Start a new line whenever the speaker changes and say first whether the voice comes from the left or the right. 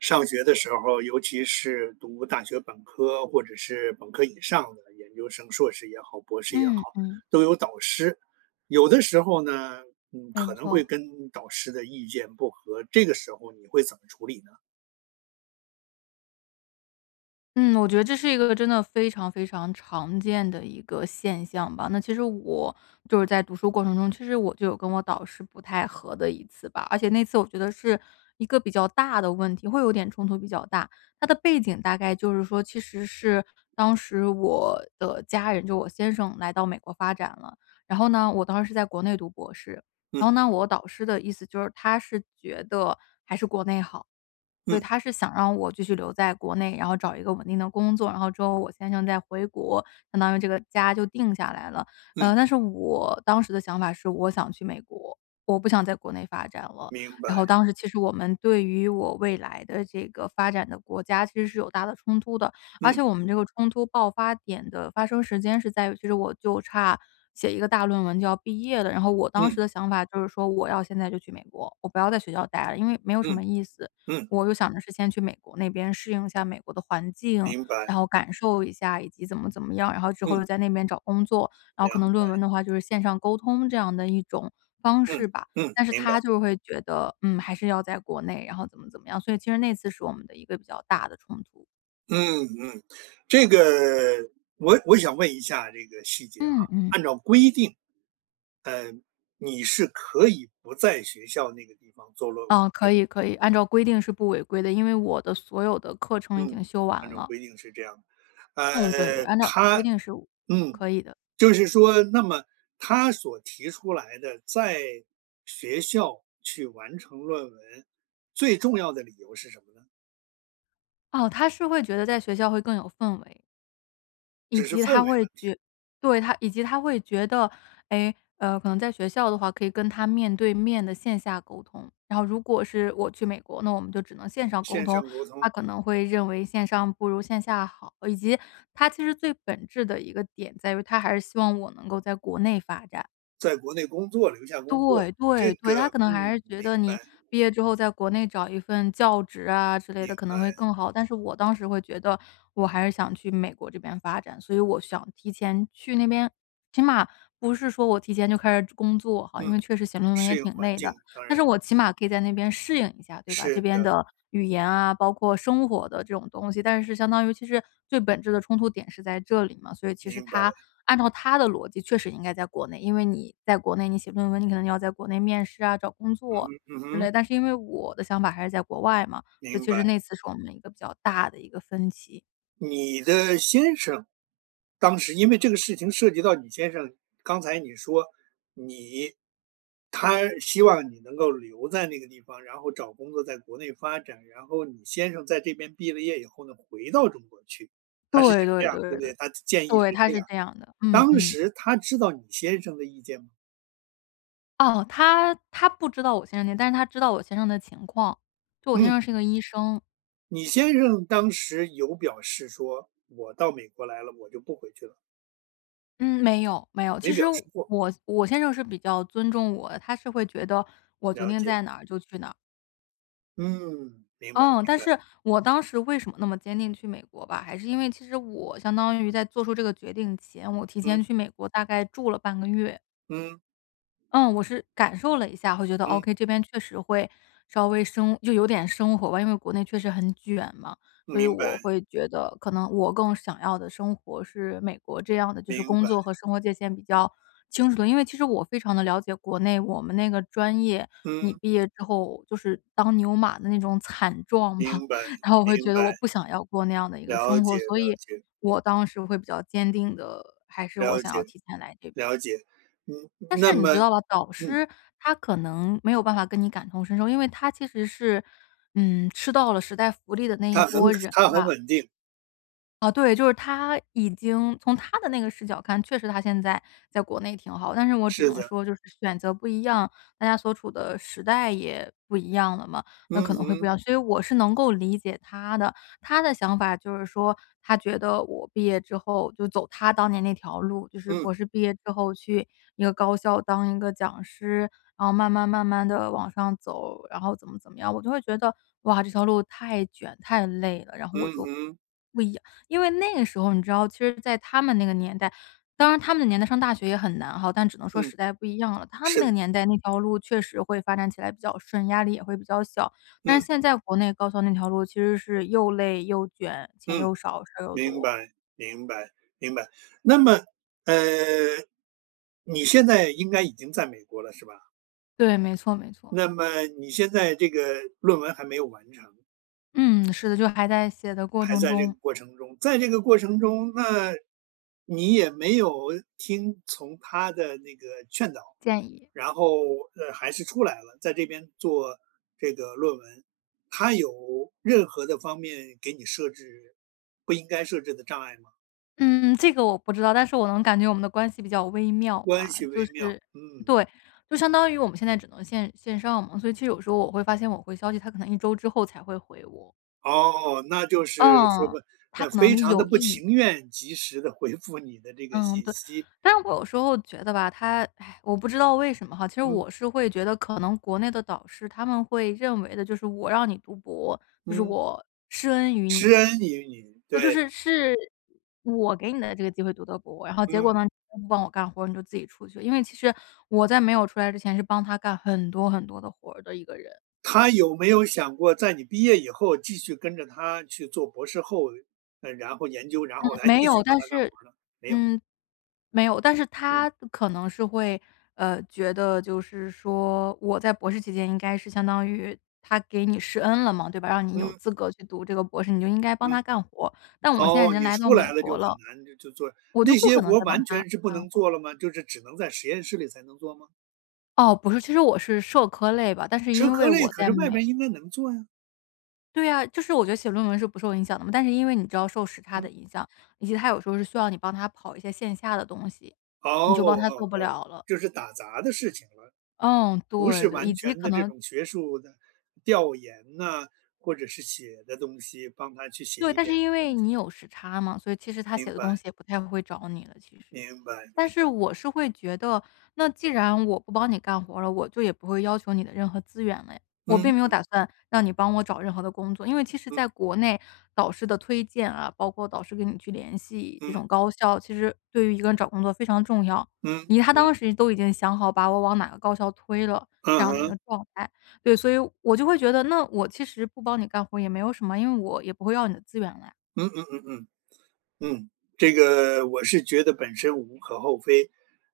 right: 上学的时候儿，尤其是读大学本科，或者是本科以上的研究生，硕士也好、博士也好，
left: 嗯，嗯。
right: 都有导师。有的时候呢，嗯，
left: 没
right: 可能会
left: 错。
right: 跟导师的意见不合，这个时候你会怎么处理呢？
left: 嗯，我觉得这是一个真的非常非常常见的一个现象吧。那其实我，就是在读书过程中，其实我就有跟我导师不太合的一次吧。而且那次我觉得是，一个比较大的问题，会有点冲突比较大。它的背景大概就是说，其实是当时我的家人就我先生来到美国发展了，然后呢，我当时是在国内读博士。然
right: 嗯。
left: 后呢，我导师的意思就是，他是觉得还是国内好，所以
right: 嗯。
left: 他是想让我继续留在国内，然后找一个稳定的工作，然后之后我先生再回国，相当于这个家就定下来了。
right: 嗯。
left: 呃，但是我当时的想法是我想去美国，我不想在国内发展了。
right: 明
left: 然后
right: 白。
left: 当时其实我们对于我未来的这个发展的国家其实是有大的冲突的，而
right: 嗯。
left: 且我们这个冲突爆发点的发生时间是在于，其实我就差写一个大论文就要毕业了。然后我当时
right: 嗯。
left: 的想法就是说我要现在就去美国，我不要在学校呆了，因为没有什
right: 嗯，
left: 么意思。
right: 嗯。
left: 我就想着是先去美国那边适应一下美国的环境，
right: 明白。
left: 然后感受一下，以及怎么怎么样，然后之后
right: 嗯。
left: 又在那边找工作，然后可
right: 凉
left: 能论
right: 白。
left: 文的话就是线上沟通这样的一种方
right: 嗯，
left: 式吧。
right: 嗯，
left: 但是
right: 明白。
left: 他就是会觉得，嗯，还是要在国内，然后怎么怎么样，所以其实那次是我们的一个比较大的冲突。
right: 嗯嗯，这个我我想问一下这个细节哈。
left: 嗯嗯。
right: 按照规定，呃，你是可以不在学校那个地方做论文，
left: 嗯，
right: 对
left: 可
right: 不对？
left: 以可以，按照
right: 嗯。
left: 规定是不违规的，因为我的所有的课程已经
right: 嗯，
left: 修完
right: 按照
left: 了。
right: 规定是这样的。
left: 嗯，对对，
right: 呃，
left: 按照
right: 他
left: 规定是我呃，
right: 嗯，
left: 可以的。
right: 就是说，那么他所提出来的，在学校去完成论文，最重要的理由是什么呢？
left: 哦，他是会觉得在学校会更有氛围。以
right: 只是
left: 及
right: 氛围
left: 他会
right: 问题。
left: 觉对，他以及他会觉得，诶，呃，可能在学校的话可以跟他面对面地线下沟通。然后如果是我去美国，那我们就只能线上沟
right: 线
left: 通，
right: 上沟
left: 他
right: 通。
left: 可能会认为线上不如线下好。以及，他其实最本质的一个点在于，他还是希望我能够在国内发展。
right: 在国内工作，留下工作，
left: 对
right: 这
left: 对对，
right: 个
left: 他可能还
right: 嗯，
left: 是觉
right: 明
left: 得你
right: 白。
left: 毕业之后在国内找一份教职啊之类
right: 明
left: 的可能会
right: 白。
left: 更好。但是我当时会觉得，我还是想去美国这边发展，所以我想提前去那边。起码不是说我提前就开始准工作哈，因
right: 嗯，
left: 为确实写论文
right: 适
left: 也
right: 应
left: 挺
right: 环
left: 累的，
right: 境，当
left: 但是
right: 然。
left: 我起码可以在那边适应一下，对吧？
right: 是
left: 这边
right: 的。
left: 的语言啊，包括生活的这种东西。但是相当于其实，最本质的冲突点是在这里嘛。所以其实
right: 明白。
left: 他按照他的逻辑确实应该在国内，因为你在国内你写论文，你可能要在国内面试啊，找工
right: 嗯
left: 作，
right: 哼嗯
left: 之
right: 哼。
left: 类。但是因为我的想法还是在国外嘛，所以
right: 明
left: 其
right: 白。
left: 实那次是我们一个比较大的一个分歧。
right: 你的先生当时因为这个事情涉及到你先生，刚才你说，你他希望你能够留在那个地方，然后找工作在国内发展，然后你先生在这边毕了业以后呢，回到中国去，他是想
left: 对
right: 这
left: 对
right: 样，
left: 对
right: 对不
left: 对对，
right: 对？他的建议是
left: 对，他
right: 这
left: 是
right: 样。
left: 这样的，嗯
right: 当
left: 嗯。
right: 时他知道你先生的意见吗？
left: 哦，他他不知道我先生，但是他知道我先生的情况，就我先
right: 嗯。
left: 生是一个医生。
right: 你先生当时有表示说“我到美国来了，我就不回去了”？
left: 嗯，没有，没有。
right: 没
left: 其实
right: 表示过。
left: 我我先生是比较尊重我，他是会觉得，我决
right: 了
left: 定
right: 解。
left: 在哪儿就去哪儿。
right: 嗯，明白
left: 嗯，
right: 明
left: 但
right: 白。
left: 是，我当时为什么那么坚定去美国吧，还是因为其实我相当于在做出这个决定前，我提前
right: 嗯。
left: 去美国大概住了半个月。
right: 嗯。
left: 嗯，我是感受了一下，会觉得
right: 嗯。
left: okay，这边确实会稍微生就有点生活吧，因为国内确实很卷嘛。所以
right: 明
left: 我
right: 白。
left: 会觉得，可能我更想要的生活是美国这样的，就是
right: 明
left: 工
right: 白。
left: 作和生活界线比较清楚的。因为其实我非常地了解国内我们那个专业，你
right: 嗯。
left: 毕业之后就是当牛马的那种惨状吧，
right: 明白，
left: 然后我会
right: 明
left: 觉得
right: 白。
left: 我不想要过那样的一个
right: 了
left: 生活。
right: 解
left: 所
right: 了
left: 以，
right: 解。
left: 我当时会比较坚定地还是我
right: 了
left: 想
right: 解，
left: 要提前来这边。
right: 了解，嗯，
left: 但
right: 那
left: 是你知
right: 么
left: 道吧，导
right: 嗯。
left: 师，他可能没有办法跟你感同身受。因为他其实是，嗯，吃到了时代福利的那一
right: 他很
left: 波人
right: 他很
left: 吧。
right: 稳定。
left: 啊，对，就是他已经从他的那个视角看，确实他现在在国内挺好。但是我只
right: 是
left: 能
right: 的。
left: 说就是选择不一样，大家所处的时代也不一样了嘛，那
right: 嗯
left: 可能会不一
right: 哼。
left: 样，所以我是能够理解他的。他的想法就是说，他觉得我毕业之后就走他当年那条路，就是博
right: 嗯。
left: 士毕业之后去一个高校当一个讲师，然后慢慢慢慢地往上走，然后怎么怎么样，我就会觉得，哇，这条路太卷、太累了，然后我
right: 嗯
left: 就
right: 哼。
left: 不一样因为那个时候你知道，其实在他们那个年代，当然他们的年代上大学也很难哈，但只能说
right: 嗯，
left: 时代不一样了。他们
right: 是
left: 那
right: 的。
left: 个年代那条路确实会发展起来比较顺，压力也会比较小，但是
right: 嗯。
left: 现在国内高校那条路其实是又累、又卷，钱
right: 嗯，
left: 又少、事儿又
right: 明
left: 多。
right: 白，明白，明白。那么，呃，你现在应该已经在美国了是吧？
left: 对，没错没错。
right: 那么你现在这个论文还没有完成。
left: 嗯，是的，就还在写的过
right: 还
left: 程
right: 在这个
left: 中。
right: 过程中。在这个过程中，那你也没有听从他的那个劝导，
left: 建议。
right: 然后，呃，还是出来了，在这边做这个论文。他有任何的方面给你设置不应该设置的障碍吗？
left: 嗯，这个我不知道，但是我能感觉我们的关系比较微妙
right: 关
left: 嘛。
right: 系
left: 就
right: 微妙，
left: 是，
right: 嗯。
left: 对，就相当于我们现在只能线线上嘛，所以其实有的时候我会发现我回消息，他可能一周之后才会回我。
right: 哦，那就是说，
left: 嗯，他
right: 那
left: 可
right: 非
left: 能
right: 常地
left: 有
right: 不
left: 一
right: 情
left: 点。
right: 愿，及时地回复你的这个
left: 嗯，
right: 信
left: 对，
right: 息。
left: 但是我有时候觉得吧，他，唉，我不知道为什么哈，其实
right: 嗯。
left: 我是会觉得可能国内的导师他们会认为的，就是我让你读博，就是
right: 嗯。
left: 我施恩于
right: 施
left: 你。
right: 恩于你，
left: 那就
right: 对。
left: 是，是我给你的这个机会读的博，然后结果
right: 嗯。
left: 呢你不帮我干活，你就自己出去。因为其实我在没有出来之前是帮他干很多很多的活儿的一个人。
right: 他有没有想过在你毕业以后继续跟着他去做博士后，那然后研究，然
left: 嗯，
right: 后还
left: 没
right: 继
left: 有，
right: 续帮
left: 但
right: 他干
left: 是
right: 活儿呢？没有。
left: 嗯。没有，但是
right: 嗯。
left: 他可能是会，呃，觉得就是说，我在博士期间应该是相当于，他给你施恩了嘛，对吧，让你有
right: 嗯。
left: 资格去读这个博士，你就应该帮
right: 嗯。
left: 他干活。但我现在已
right: 哦，
left: 经
right: 你
left: 来到
right: 出
left: 美
right: 来了就
left: 国
right: 很
left: 了，
right: 难就做，
left: 我就
right: 那
left: 不
right: 些
left: 可能
right: 活
left: 再帮
right: 完
left: 他
right: 全是不
left: 干
right: 能
left: 活儿。
right: 做了吗？就是只能在实验室里才能做吗？
left: 哦，不是，其实我是社科类吧，但是
right: 社
left: 因
right: 科
left: 为
right: 类，
left: 我
right: 可
left: 在
right: 是外面儿
left: 美
right: 应该能做呀。
left: 对啊，就是我觉得写论文是不受影响的嘛，但是因为你知道受时差
right: 嗯。
left: 的影响，以及他有时候是需要你帮他跑一些线下的东西，
right: 哦，
left: 你就帮他做
right: 哦
left: 不
right: 哦，
left: 了了。
right: 就是打杂的事情了。
left: 嗯，
right: 不
left: 对
right: 是
left: 的，以
right: 完
left: 及
right: 全
left: 可
right: 的这
left: 能
right: 种学术的，调研呐，或者是写的东西帮他去写
left: 对，
right: 一
left: 但是
right: 点
left: 因
right: 东
left: 为
right: 西。
left: 你有时差嘛，所以其实他写
right: 明
left: 的东
right: 白。
left: 西也不太会找你了，其
right: 明
left: 实。
right: 白明
left: 但是
right: 白。
left: 我是会觉得，那既然我不帮你干活儿了，我就也不会要求你的任何资源了呀。我
right: 嗯
left: 并没有
right: 嗯。
left: 打算，让你帮我找任何的工作。因为其实
right: 嗯。
left: 在国内，导师的推荐啊，包括导师跟你去联系这
right: 嗯。
left: 种高校，其实对于一个人找工作非常重要。
right: 嗯，
left: 已他
right: 嗯。
left: 当时都已经想好把我往哪个高校推了，这
right: 嗯
left: 样的一
right: 哼。
left: 个状态。对，所以，我就会觉得，那我其实不帮你干活儿也没有什么，因为我也不会要你的资源了呀。
right: 嗯嗯嗯嗯，嗯，这个，我是觉得本身无可厚非，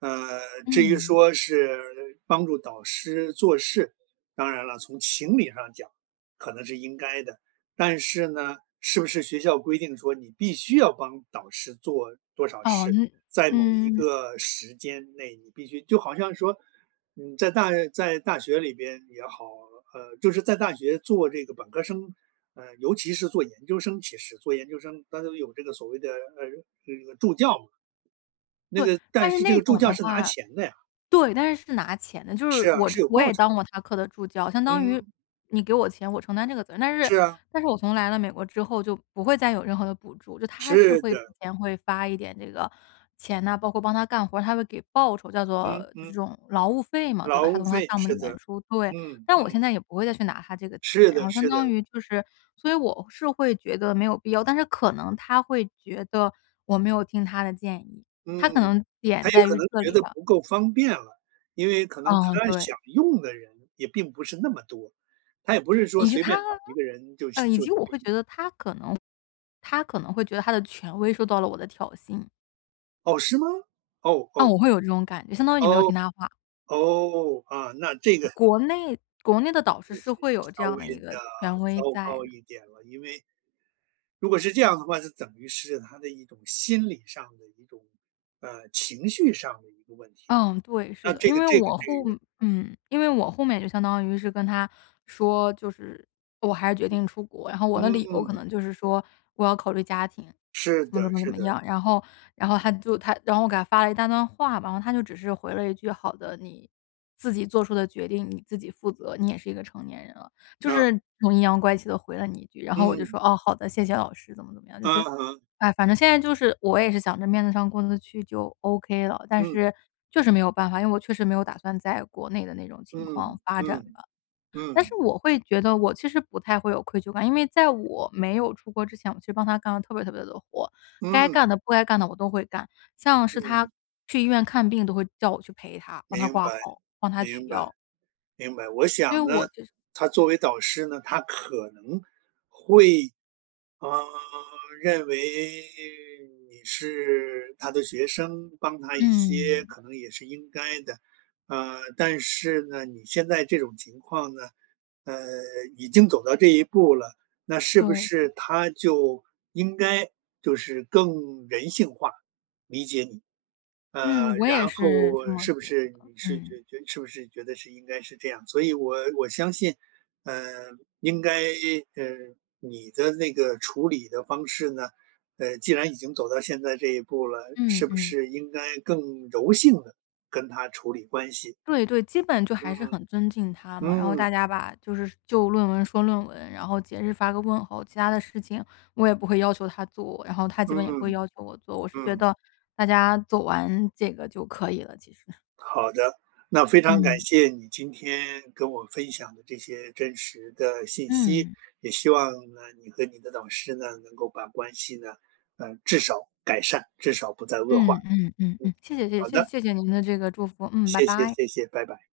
right: 呃，至于
left: 嗯。
right: 说是帮助导师做事，当然了，从情理上讲，可能是应该的，但是呢，是不是学校规定说，你必须要帮导师做多少
left: 哦，
right: 事，
left: 嗯，
right: 在某一
left: 嗯。
right: 个时间内你必须就好像说，嗯，在大在大学里边也好，呃，就是在大学做这个本科儿生，呃，尤其是做研究生其实，做研究生，大家都有这个所谓的，呃，这个这个助教嘛，那
left: 对，
right: 个但
left: 但是
right: 是这
left: 那
right: 个助
left: 种
right: 教
left: 的
right: 是拿
left: 话
right: 钱的呀。
left: 对，但是是拿钱的，就是
right: 是啊，
left: 我
right: 是
left: 之
right: 有
left: 我
right: 报
left: 也
right: 酬的。
left: 当过他课的助教，相当于，
right: 嗯。
left: 你给我钱，我承担这个责任。但是
right: 是啊。
left: 但是我从来了美国之后，就不会再有任何的补助。就他是
right: 是
left: 会之
right: 的。
left: 前会发一点这个钱啊，包括帮他干活儿，他会给报酬，叫做，
right: 嗯
left: 就是这
right: 嗯。
left: 种劳务费嘛，对
right: 劳
left: 吧？他
right: 务
left: 从他
right: 费，
left: 项目里
right: 是
left: 面
right: 的，
left: 出，对。
right: 嗯，
left: 但我
right: 嗯。
left: 现在也不会再去拿他这个
right: 是
left: 钱，然后
right: 的
left: 相
right: 是
left: 当
right: 的。
left: 于就是所以我是会觉得没有必要。但是可能他会觉得，我没有听他的建议，他可
right: 嗯，
left: 能
right: 他
left: 点
right: 也
left: 在
right: 可
left: 于
right: 能
left: 这
right: 觉
left: 里
right: 得
left: 吧。
right: 不够方便了，因为可能他
left: 哦，对。
right: 想用的人也并不是那么多，他也不是说
left: 以及
right: 随便
left: 他
right: 找一个人就
left: 呃，
right: 行
left: 以
right: 就
left: 及
right: 可
left: 我会
right: 以。
left: 觉得他可能他可能会觉得他的权威受到了我的挑衅。
right: 哦，是吗？哦
left: 嗯，
right: 哦。
left: 我会有这种感相当于你没有
right: 哦，
left: 听他的话。
right: 哦，啊，那这个
left: 国内国内的导师
right: 就
left: 是
right: 是
left: 会有这
right: 稍
left: 样
right: 微
left: 的一个
right: 得
left: 权
right: 糟
left: 威在
right: 糕
left: 的。
right: 一点了，因为如果是这样的话，就等于是他的一种心理上的一种，呃，情绪上的一个问题了，
left: 嗯，对，是
right: 那
left: 的，
right: 这
left: 因
right: 个
left: 为
right: 这个
left: 我
right: 这
left: 后
right: 个
left: 嗯，因为我后面就相当于是跟他说，就是，我还是决定出国。然后我的理由可
right: 嗯。
left: 能就是说，我要考虑家庭，
right: 是
left: 怎么
right: 的，
left: 怎么怎
right: 是
left: 么
right: 的。
left: 样，然后然后，他就他然后我给他发了一大段话。然后他就只是回了一句，“好的，你，自己做出的决定你自己负责，你也是一个成年人了”，就
right: 啊。
left: 是很阴阳怪气地回了你一句。然后我就
right: 嗯。
left: 说，“哦，好的，谢谢老师”，怎么怎么样。就是，
right: 嗯哼。
left: 唉，反正现在就是，我也是想着面子上过得去就 OK 了。但
right: 嗯。
left: 是，就是没有办法，因为我确实没有打算在国内的那种情况
right: 嗯，
left: 发展
right: 嗯，
left: 吧。但是
right: 嗯。
left: 我会觉得我其实不太会有愧疚感，因为在我没有出国之前，我其实帮他干了特别特别多的活。该
right: 嗯。
left: 干的不该干的我都会干，像是他
right: 嗯。
left: 去医院看病都会叫我去陪他，帮他
right: 明
left: 挂
right: 白，
left: 号，帮他取
right: 明白，
left: 药。
right: 明白。我
left: 所以
right: 想
left: 我
right: 呢，
left: 就是
right: 他作为导师呢，他可能，会，啊，认为你是他的学生，帮他一些，
left: 嗯。
right: 可能也是应该的。呃，但是呢，你现在这种情况呢，呃，已经走到这一步了，那是
left: 对
right: 不
left: 的。
right: 是他就，应该，就是更人性化，理解你。
left: 嗯，
right: 呃，
left: 我也
right: 然
left: 是这
right: 后
left: 么
right: 是不
left: 觉
right: 是，
left: 得，
right: 你是
left: 嗯。
right: 觉觉是不是觉得是应该是这样？所以我我相信，呃，应该，呃，你的那个处理的方式呢，呃，既然已经走到现在这一步了，
left: 嗯
right: 是不
left: 嗯。
right: 是应该更柔性地，跟他处理关系？
left: 对对，基本就还是
right: 嗯。
left: 很尊敬他嘛，然后
right: 嗯。
left: 大家吧，就是就论文说论文，然后节日发个问候，其他的事情，我也不会要求他做，然后他基本也不会
right: 嗯，
left: 要求我做。我是觉
right: 嗯。
left: 得，大家做完这个就可以了，其实。
right: 好的，那非常感
left: 嗯。
right: 谢你今天跟我分享的这些真实的信息，
left: 嗯。
right: 也希望呢，你和你的老师呢，能够把关系呢，呃，至少改善，至少不再恶化，
left: 嗯嗯嗯
right: 嗯，
left: 嗯，谢谢谢
right: 好
left: 谢
right: 的。
left: 谢谢您的这个祝福，嗯，拜
right: 谢谢
left: 拜。
right: 谢谢，拜拜。